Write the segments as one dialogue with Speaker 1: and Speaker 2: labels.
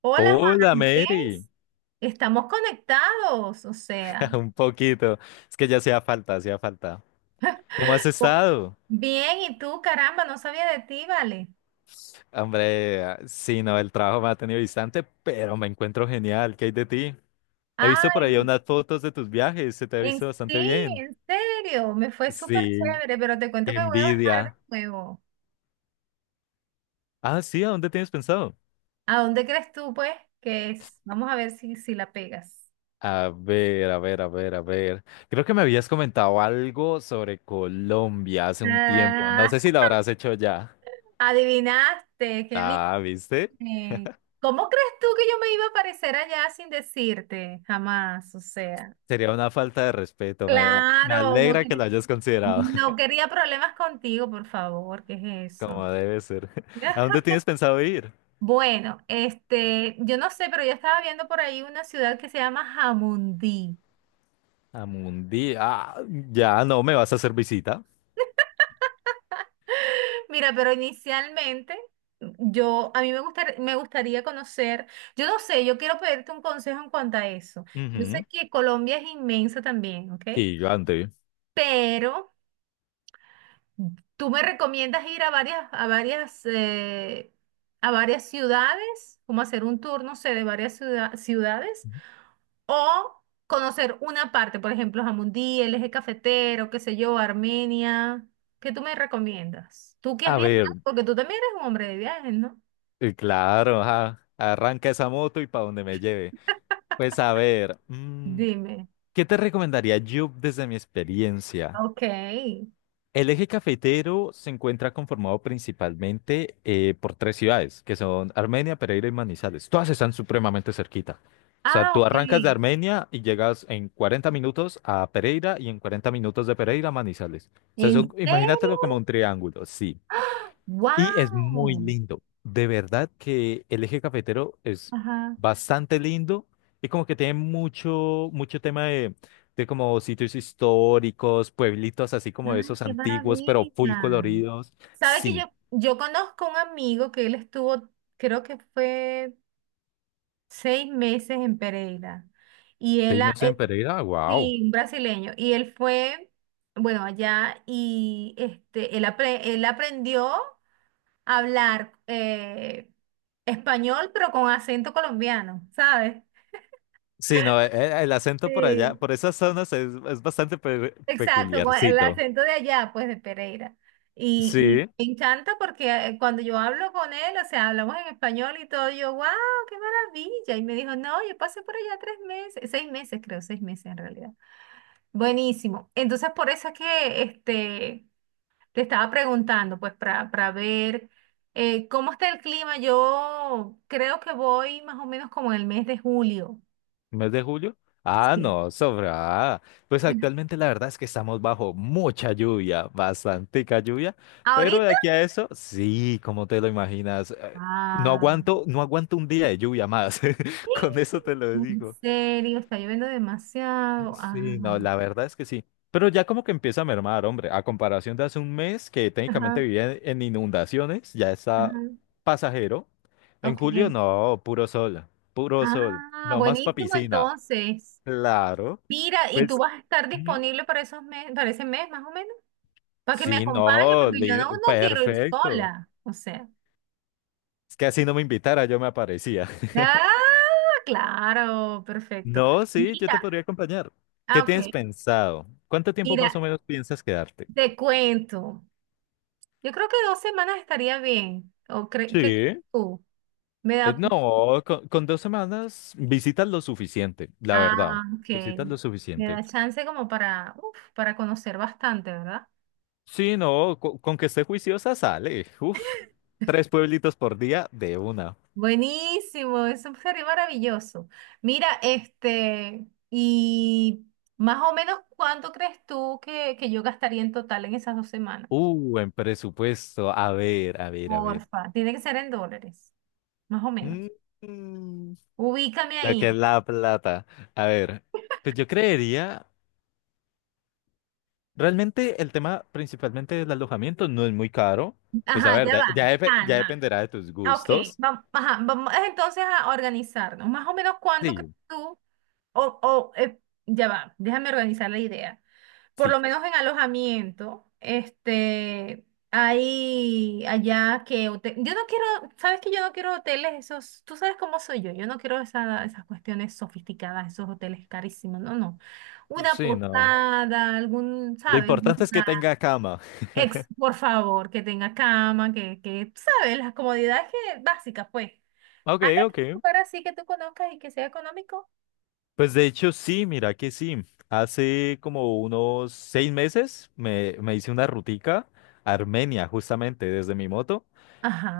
Speaker 1: Hola
Speaker 2: Hola,
Speaker 1: Juan
Speaker 2: Mary.
Speaker 1: Andrés, estamos conectados, o sea,
Speaker 2: Un poquito. Es que ya hacía falta, hacía falta. ¿Cómo has
Speaker 1: po-
Speaker 2: estado?
Speaker 1: bien, y tú, caramba, no sabía de ti, vale.
Speaker 2: Hombre, sí, no, el trabajo me ha tenido distante, pero me encuentro genial. ¿Qué hay de ti? He visto por
Speaker 1: Ay,
Speaker 2: ahí unas fotos de tus viajes, se te ha
Speaker 1: en
Speaker 2: visto bastante
Speaker 1: sí,
Speaker 2: bien.
Speaker 1: en serio, me fue súper
Speaker 2: Sí,
Speaker 1: chévere, pero te cuento
Speaker 2: qué
Speaker 1: que voy a bajar
Speaker 2: envidia.
Speaker 1: de nuevo.
Speaker 2: Ah, sí, ¿a dónde tienes pensado?
Speaker 1: ¿A dónde crees tú, pues, que es? Vamos a ver si la pegas.
Speaker 2: A ver, a ver, a ver, a ver. Creo que me habías comentado algo sobre Colombia hace un tiempo. No sé
Speaker 1: Ah,
Speaker 2: si lo habrás hecho ya.
Speaker 1: adivinaste, qué
Speaker 2: Ah, ¿viste?
Speaker 1: bien. ¿Cómo crees tú que yo me iba a aparecer allá sin decirte? Jamás, o sea.
Speaker 2: Sería una falta de respeto. Me
Speaker 1: Claro,
Speaker 2: alegra que lo hayas considerado
Speaker 1: no quería problemas contigo, por favor, ¿qué es eso?
Speaker 2: como debe ser. ¿A dónde tienes pensado ir?
Speaker 1: Bueno, este, yo no sé, pero yo estaba viendo por ahí una ciudad que se llama Jamundí.
Speaker 2: A Mundi. Ah, ya no me vas a hacer visita.
Speaker 1: Mira, pero inicialmente yo, a mí me gustar- me gustaría conocer, yo no sé, yo quiero pedirte un consejo en cuanto a eso. Yo
Speaker 2: Ujú.
Speaker 1: sé que Colombia es inmensa también, ¿ok?
Speaker 2: Gigante.
Speaker 1: Pero ¿tú me recomiendas ir a varias, a varias ciudades, como hacer un tour, no sé, de varias ciudades, o conocer una parte, por ejemplo, Jamundí, el eje cafetero, qué sé yo, Armenia? ¿Qué tú me recomiendas? Tú que has
Speaker 2: A
Speaker 1: viajado,
Speaker 2: ver,
Speaker 1: porque tú también eres un hombre de viajes, ¿no?
Speaker 2: claro, ajá, arranca esa moto y para donde me lleve. Pues a ver,
Speaker 1: Dime.
Speaker 2: ¿qué te recomendaría yo desde mi experiencia?
Speaker 1: Ok.
Speaker 2: El eje cafetero se encuentra conformado principalmente por tres ciudades, que son Armenia, Pereira y Manizales. Todas están supremamente cerquita. O sea,
Speaker 1: Ah,
Speaker 2: tú arrancas de
Speaker 1: ok.
Speaker 2: Armenia y llegas en 40 minutos a Pereira y en 40 minutos de Pereira a Manizales. O sea,
Speaker 1: ¿En
Speaker 2: eso, imagínatelo como un
Speaker 1: serio?
Speaker 2: triángulo, sí.
Speaker 1: ¡Ah!
Speaker 2: Y es muy
Speaker 1: ¡Wow!
Speaker 2: lindo. De verdad que el eje cafetero es
Speaker 1: Ajá.
Speaker 2: bastante lindo y como que tiene mucho, mucho tema de como sitios históricos, pueblitos así como
Speaker 1: ¡Ay,
Speaker 2: esos
Speaker 1: qué
Speaker 2: antiguos, pero
Speaker 1: maravilla!
Speaker 2: full coloridos.
Speaker 1: Sabe que yo,
Speaker 2: Sí.
Speaker 1: yo conozco un amigo que él estuvo, creo que fue 6 meses en Pereira. Y él,
Speaker 2: Seis
Speaker 1: a
Speaker 2: meses en Pereira, wow.
Speaker 1: sí, un brasileño. Y él fue, bueno, allá y este, él, él aprendió a hablar español, pero con acento colombiano, ¿sabes?
Speaker 2: Sí, no, el acento por allá,
Speaker 1: Sí.
Speaker 2: por esas zonas es bastante
Speaker 1: Exacto, con el
Speaker 2: peculiarcito.
Speaker 1: acento de allá, pues de Pereira. Y,
Speaker 2: Sí.
Speaker 1: y me encanta porque cuando yo hablo con él, o sea, hablamos en español y todo, yo, wow, qué maravilla. Y me dijo, no, yo pasé por allá 3 meses, 6 meses creo, 6 meses en realidad. Buenísimo. Entonces, por eso es que este, te estaba preguntando, pues, para ver cómo está el clima. Yo creo que voy más o menos como en el mes de julio.
Speaker 2: ¿Mes de julio? Ah,
Speaker 1: Sí.
Speaker 2: no, sobra. Pues actualmente la verdad es que estamos bajo mucha lluvia, bastantica lluvia, pero de
Speaker 1: ¿Ahorita?
Speaker 2: aquí a eso, sí, como te lo imaginas, no
Speaker 1: Ah.
Speaker 2: aguanto, no aguanto un día de lluvia más. Con eso te lo
Speaker 1: En
Speaker 2: digo.
Speaker 1: serio, está lloviendo demasiado. Ah,
Speaker 2: Sí, no, la verdad es que sí. Pero ya como que empieza a mermar, hombre, a comparación de hace un mes que técnicamente
Speaker 1: ajá,
Speaker 2: vivía en inundaciones, ya está
Speaker 1: ajá.
Speaker 2: pasajero. En
Speaker 1: Ok.
Speaker 2: julio, no, puro sol,
Speaker 1: Ah,
Speaker 2: no más pa'
Speaker 1: buenísimo
Speaker 2: piscina.
Speaker 1: entonces.
Speaker 2: Claro.
Speaker 1: Mira, ¿y tú
Speaker 2: Pues
Speaker 1: vas a estar
Speaker 2: ujú.
Speaker 1: disponible para esos mes, para ese mes más o menos? Para que me
Speaker 2: Sí,
Speaker 1: acompañe,
Speaker 2: no,
Speaker 1: porque yo
Speaker 2: líder,
Speaker 1: no quiero ir
Speaker 2: perfecto.
Speaker 1: sola. O sea.
Speaker 2: Es que así no me invitara, yo me aparecía.
Speaker 1: Ah, claro, perfecto.
Speaker 2: No, sí, yo te
Speaker 1: Mira,
Speaker 2: podría acompañar.
Speaker 1: ah,
Speaker 2: ¿Qué
Speaker 1: ok.
Speaker 2: tienes pensado? ¿Cuánto tiempo más
Speaker 1: Mira,
Speaker 2: o menos piensas quedarte?
Speaker 1: te cuento. Yo creo que 2 semanas estaría bien. ¿O qué crees
Speaker 2: Sí.
Speaker 1: tú? Me
Speaker 2: Eh,
Speaker 1: da,
Speaker 2: No, con 2 semanas visitas lo suficiente, la verdad.
Speaker 1: ah, ok.
Speaker 2: Visitas lo
Speaker 1: Me
Speaker 2: suficiente.
Speaker 1: da chance como para, uf, para conocer bastante, ¿verdad?
Speaker 2: Sí, no, con, que esté juiciosa sale. Uf, tres pueblitos por día de una.
Speaker 1: Buenísimo, eso sería maravilloso. Mira, este, y más o menos, ¿cuánto crees tú que yo gastaría en total en esas 2 semanas?
Speaker 2: En presupuesto. A ver, a ver, a ver.
Speaker 1: Porfa, tiene que ser en dólares, más o menos.
Speaker 2: Mm,
Speaker 1: Ubícame
Speaker 2: Lo que es
Speaker 1: ahí.
Speaker 2: la plata. A ver, pues yo creería, realmente el tema principalmente del alojamiento no es muy caro. Pues a
Speaker 1: Ajá,
Speaker 2: ver,
Speaker 1: ya va.
Speaker 2: ya, ya
Speaker 1: Calma.
Speaker 2: dependerá de tus
Speaker 1: Ah, ok,
Speaker 2: gustos.
Speaker 1: vamos, ajá, vamos entonces a organizarnos. Más o menos cuánto que
Speaker 2: Sí,
Speaker 1: tú, o, o, eh, ya va, déjame organizar la idea. Por
Speaker 2: sí.
Speaker 1: lo menos en alojamiento, este, hay allá que yo no quiero, sabes que yo no quiero hoteles esos, tú sabes cómo soy yo, yo no quiero esas cuestiones sofisticadas, esos hoteles carísimos, no, no. Una
Speaker 2: Sí, no.
Speaker 1: posada, algún,
Speaker 2: Lo
Speaker 1: ¿sabes?
Speaker 2: importante es que tenga cama.
Speaker 1: Ex, por favor, que tenga cama, tú sabes, las comodidades que, básicas, pues.
Speaker 2: Ok,
Speaker 1: Hay
Speaker 2: ok.
Speaker 1: algún lugar así que tú conozcas y que sea económico.
Speaker 2: Pues de hecho sí, mira que sí. Hace como unos 6 meses me hice una rutica a Armenia, justamente desde mi moto.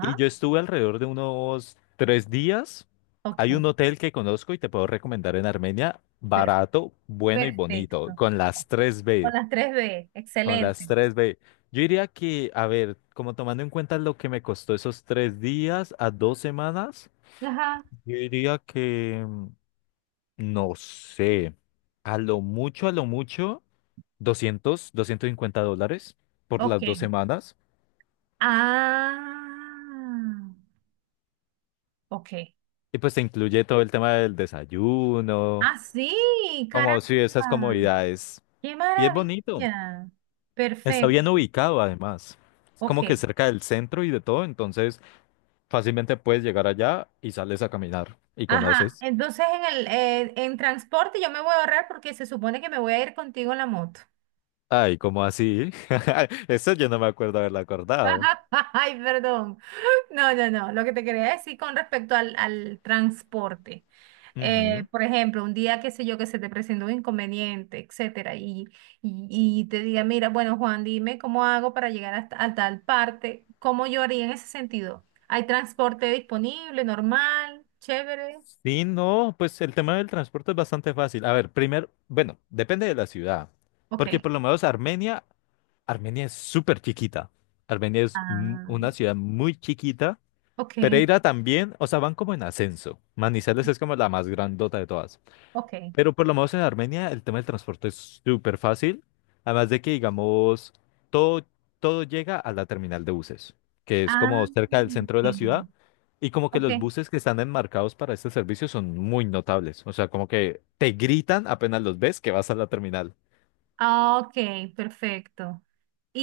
Speaker 2: Y yo estuve alrededor de unos 3 días. Hay
Speaker 1: ok,
Speaker 2: un hotel que conozco y te puedo recomendar en Armenia,
Speaker 1: per-
Speaker 2: barato, bueno y bonito,
Speaker 1: perfecto.
Speaker 2: con las tres
Speaker 1: Con
Speaker 2: b.
Speaker 1: las tres b
Speaker 2: Con las
Speaker 1: excelente.
Speaker 2: tres b. Yo diría que, a ver, como tomando en cuenta lo que me costó esos 3 días a 2 semanas,
Speaker 1: Ajá,
Speaker 2: yo diría que, no sé, a lo mucho, $250 por
Speaker 1: ok.
Speaker 2: las 2 semanas.
Speaker 1: Ah, ok.
Speaker 2: Y pues te incluye todo el tema del desayuno.
Speaker 1: Ah, sí,
Speaker 2: Como
Speaker 1: caramba.
Speaker 2: si esas comodidades.
Speaker 1: Qué
Speaker 2: Y es bonito.
Speaker 1: maravilla.
Speaker 2: Está bien
Speaker 1: Perfecto,
Speaker 2: ubicado además. Es como que
Speaker 1: ok.
Speaker 2: cerca del centro y de todo, entonces fácilmente puedes llegar allá y sales a caminar y
Speaker 1: Ajá,
Speaker 2: conoces.
Speaker 1: entonces en el en transporte yo me voy a ahorrar porque se supone que me voy a ir contigo en la moto.
Speaker 2: Ay, ¿cómo así? Eso yo no me acuerdo haberlo acordado.
Speaker 1: Ay, perdón. No, no, no. Lo que te quería decir con respecto al transporte.
Speaker 2: Ujú.
Speaker 1: Por ejemplo, un día, qué sé yo, que se te presentó un inconveniente, etcétera, y te diga, mira, bueno, Juan, dime cómo hago para llegar hasta, a tal parte, ¿cómo yo haría en ese sentido? ¿Hay transporte disponible, normal, chévere?
Speaker 2: Sí, no, pues el tema del transporte es bastante fácil. A ver, primero, bueno, depende de la ciudad,
Speaker 1: Ok.
Speaker 2: porque por lo menos Armenia, Armenia es súper chiquita. Armenia es
Speaker 1: Ah,
Speaker 2: una ciudad muy chiquita.
Speaker 1: ok,
Speaker 2: Pereira también, o sea, van como en ascenso. Manizales es como la más grandota de todas.
Speaker 1: ok.
Speaker 2: Pero por lo menos en Armenia el tema del transporte es súper fácil. Además de que, digamos, todo, todo llega a la terminal de buses, que es
Speaker 1: Ah,
Speaker 2: como cerca del centro de la
Speaker 1: ok.
Speaker 2: ciudad. Y como que
Speaker 1: Ok,
Speaker 2: los buses que están enmarcados para este servicio son muy notables. O sea, como que te gritan apenas los ves que vas a la terminal.
Speaker 1: ah, ok, perfecto.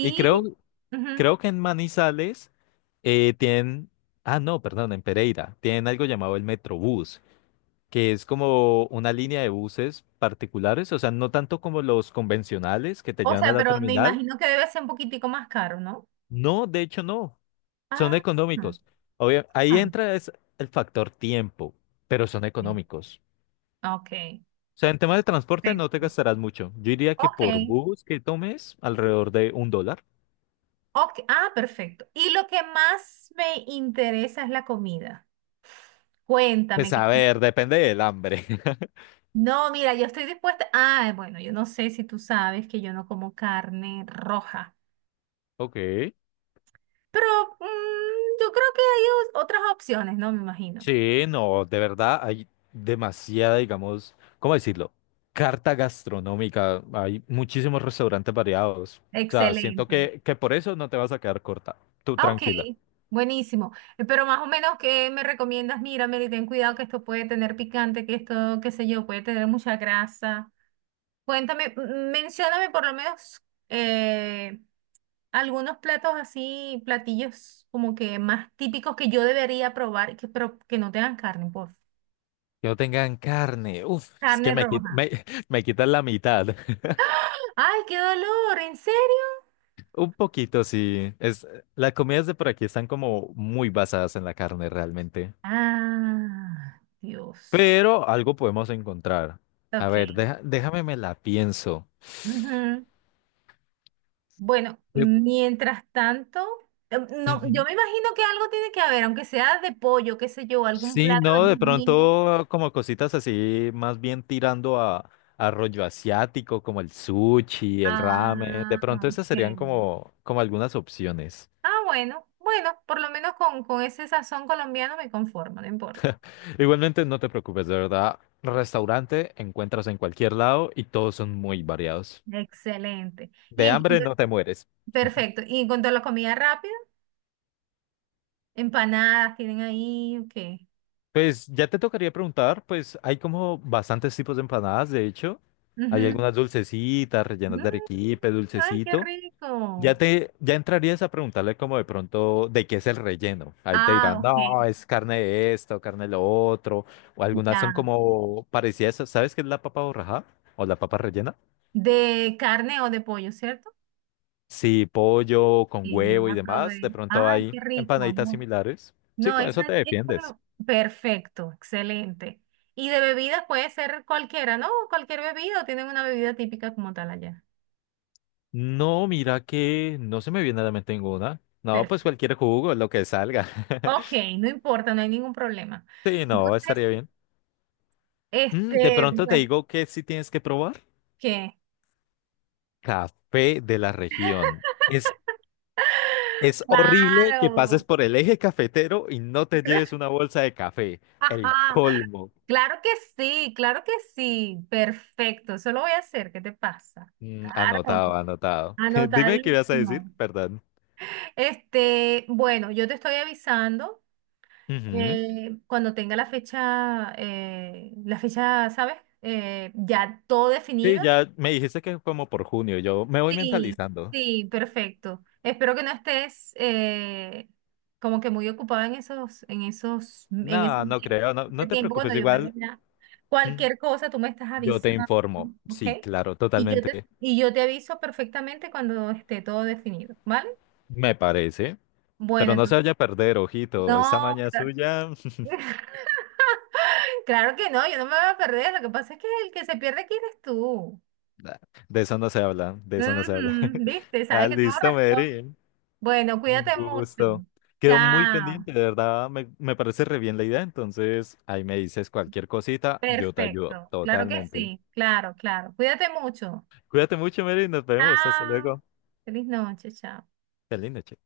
Speaker 2: Y creo,
Speaker 1: ujú.
Speaker 2: creo que en Manizales tienen... Ah, no, perdón, en Pereira. Tienen algo llamado el Metrobús, que es como una línea de buses particulares, o sea, no tanto como los convencionales que te
Speaker 1: O
Speaker 2: llevan a
Speaker 1: sea,
Speaker 2: la
Speaker 1: pero me
Speaker 2: terminal.
Speaker 1: imagino que debe ser un poquitico más caro, ¿no?
Speaker 2: No, de hecho no, son
Speaker 1: Ah,
Speaker 2: económicos. Obvio, ahí
Speaker 1: ah,
Speaker 2: entra es el factor tiempo, pero son económicos.
Speaker 1: ok, ok,
Speaker 2: O sea, en tema de transporte no te
Speaker 1: perfecto.
Speaker 2: gastarás mucho. Yo diría que
Speaker 1: Ok,
Speaker 2: por bus que tomes, alrededor de $1.
Speaker 1: ok, ah, perfecto. Y lo que más me interesa es la comida. Cuéntame
Speaker 2: Pues
Speaker 1: que...
Speaker 2: a ver, depende del hambre.
Speaker 1: No, mira, yo estoy dispuesta. Ah, bueno, yo no sé si tú sabes que yo no como carne roja,
Speaker 2: Ok.
Speaker 1: pero mm, yo creo que hay otras opciones, ¿no? Me imagino.
Speaker 2: Sí, no, de verdad hay demasiada, digamos, ¿cómo decirlo? Carta gastronómica, hay muchísimos restaurantes variados. O sea, siento
Speaker 1: Excelente.
Speaker 2: que por eso no te vas a quedar corta. Tú
Speaker 1: Ah, ok,
Speaker 2: tranquila.
Speaker 1: buenísimo. Pero más o menos, ¿qué me recomiendas? Mira, Mary, ten cuidado que esto puede tener picante, que esto, qué sé yo, puede tener mucha grasa. Cuéntame, mencióname por lo menos eh, algunos platos así, platillos como que más típicos que yo debería probar, y que, pero que no tengan carne, por favor.
Speaker 2: Que no tengan carne. Uf, es que
Speaker 1: Carne
Speaker 2: me,
Speaker 1: roja.
Speaker 2: me, me quitan la mitad.
Speaker 1: ¡Ay, qué dolor! ¿En serio?
Speaker 2: Un poquito, sí. Es, las comidas de por aquí están como muy basadas en la carne realmente.
Speaker 1: Ah, Dios.
Speaker 2: Pero algo podemos encontrar. A
Speaker 1: Ok.
Speaker 2: ver, déjame me la pienso.
Speaker 1: Bueno,
Speaker 2: Yo-
Speaker 1: mientras tanto, no, yo
Speaker 2: Ujú.
Speaker 1: me imagino que algo tiene que haber, aunque sea de pollo, qué sé yo, algún
Speaker 2: Sí,
Speaker 1: plato
Speaker 2: no, de
Speaker 1: divino.
Speaker 2: pronto como cositas así, más bien tirando a rollo asiático, como el sushi, el ramen.
Speaker 1: Ah,
Speaker 2: De pronto esas
Speaker 1: ok.
Speaker 2: serían como algunas opciones.
Speaker 1: Ah, bueno, bueno, por lo menos con ese sazón colombiano me conformo, no importa.
Speaker 2: Igualmente, no te preocupes, de verdad. Restaurante encuentras en cualquier lado y todos son muy variados.
Speaker 1: Excelente. Y
Speaker 2: De
Speaker 1: en
Speaker 2: hambre
Speaker 1: cuanto-
Speaker 2: no te mueres.
Speaker 1: perfecto. Y en cuanto a la comida rápida, empanadas tienen ahí, ok.
Speaker 2: Pues ya te tocaría preguntar, pues hay como bastantes tipos de empanadas, de hecho. Hay
Speaker 1: Ujú.
Speaker 2: algunas dulcecitas, rellenas
Speaker 1: Mm,
Speaker 2: de arequipe,
Speaker 1: ay, qué
Speaker 2: dulcecito.
Speaker 1: rico.
Speaker 2: Ya te, ya entrarías a preguntarle como de pronto de qué es el relleno. Ahí te
Speaker 1: Ah,
Speaker 2: dirán,
Speaker 1: ok.
Speaker 2: no, es carne de esto, carne de lo otro, o algunas son
Speaker 1: Ya.
Speaker 2: como parecidas. ¿Sabes qué es la papa borraja? ¿O la papa rellena?
Speaker 1: ¿De carne o de pollo, cierto?
Speaker 2: Sí, pollo con
Speaker 1: Sí, yo
Speaker 2: huevo y
Speaker 1: la
Speaker 2: demás. De
Speaker 1: probé.
Speaker 2: pronto
Speaker 1: Ay,
Speaker 2: hay
Speaker 1: qué rico,
Speaker 2: empanaditas
Speaker 1: no.
Speaker 2: similares. Sí,
Speaker 1: No,
Speaker 2: con
Speaker 1: esa
Speaker 2: eso te
Speaker 1: es
Speaker 2: defiendes.
Speaker 1: como perfecto, excelente. Y de bebidas puede ser cualquiera, ¿no? Cualquier bebida o tienen una bebida típica como tal allá.
Speaker 2: No, mira que no se me viene a la mente ninguna. No, pues
Speaker 1: Perfecto.
Speaker 2: cualquier jugo, lo que salga.
Speaker 1: Ok, no importa, no hay ningún problema.
Speaker 2: Sí, no,
Speaker 1: Entonces,
Speaker 2: estaría bien. De
Speaker 1: este,
Speaker 2: pronto te
Speaker 1: pues,
Speaker 2: digo que sí tienes que probar.
Speaker 1: ¿qué?
Speaker 2: Café de la región. Es horrible que pases
Speaker 1: Claro.
Speaker 2: por el eje cafetero y no te lleves una bolsa de café. El colmo.
Speaker 1: Claro que sí, claro que sí. Perfecto, eso lo voy a hacer. ¿Qué te pasa? Claro,
Speaker 2: Anotado, anotado. Dime qué ibas a decir,
Speaker 1: anotadísimo.
Speaker 2: perdón.
Speaker 1: Este, bueno, yo te estoy avisando
Speaker 2: Ujú.
Speaker 1: cuando tenga la fecha, ¿sabes? Ya todo definido.
Speaker 2: Sí, ya me dijiste que como por junio, yo me voy
Speaker 1: Sí,
Speaker 2: mentalizando.
Speaker 1: sí, perfecto. Espero que no estés como que muy ocupada en esos,
Speaker 2: No,
Speaker 1: en
Speaker 2: no creo, no, no
Speaker 1: ese
Speaker 2: te
Speaker 1: tiempo
Speaker 2: preocupes,
Speaker 1: cuando yo
Speaker 2: igual
Speaker 1: mañana.
Speaker 2: mm,
Speaker 1: Cualquier cosa tú me estás
Speaker 2: yo te
Speaker 1: avisando,
Speaker 2: informo.
Speaker 1: ¿ok?
Speaker 2: Sí, claro, totalmente.
Speaker 1: Y yo te aviso perfectamente cuando esté todo definido, ¿vale?
Speaker 2: Me parece.
Speaker 1: Bueno,
Speaker 2: Pero no se
Speaker 1: entonces,
Speaker 2: vaya a perder, ojito. Esa
Speaker 1: no,
Speaker 2: maña
Speaker 1: claro.
Speaker 2: suya,
Speaker 1: Claro que no, yo no me voy a perder. Lo que pasa es que el que se pierde aquí eres tú.
Speaker 2: nah, de eso no se habla, de eso no se habla.
Speaker 1: Ujú, ¿viste?
Speaker 2: Ah,
Speaker 1: Sabes que tengo
Speaker 2: listo,
Speaker 1: razón.
Speaker 2: Mary.
Speaker 1: Bueno,
Speaker 2: Un
Speaker 1: cuídate mucho.
Speaker 2: gusto. Quedó muy
Speaker 1: Chao.
Speaker 2: pendiente, de verdad, me parece re bien la idea, entonces ahí me dices cualquier cosita, yo te ayudo
Speaker 1: Perfecto. Claro que
Speaker 2: totalmente.
Speaker 1: sí. Claro, claro. Cuídate mucho.
Speaker 2: Cuídate mucho, Mary, nos vemos, hasta
Speaker 1: Chao.
Speaker 2: luego.
Speaker 1: Feliz noche. Chao.
Speaker 2: Qué linda, che.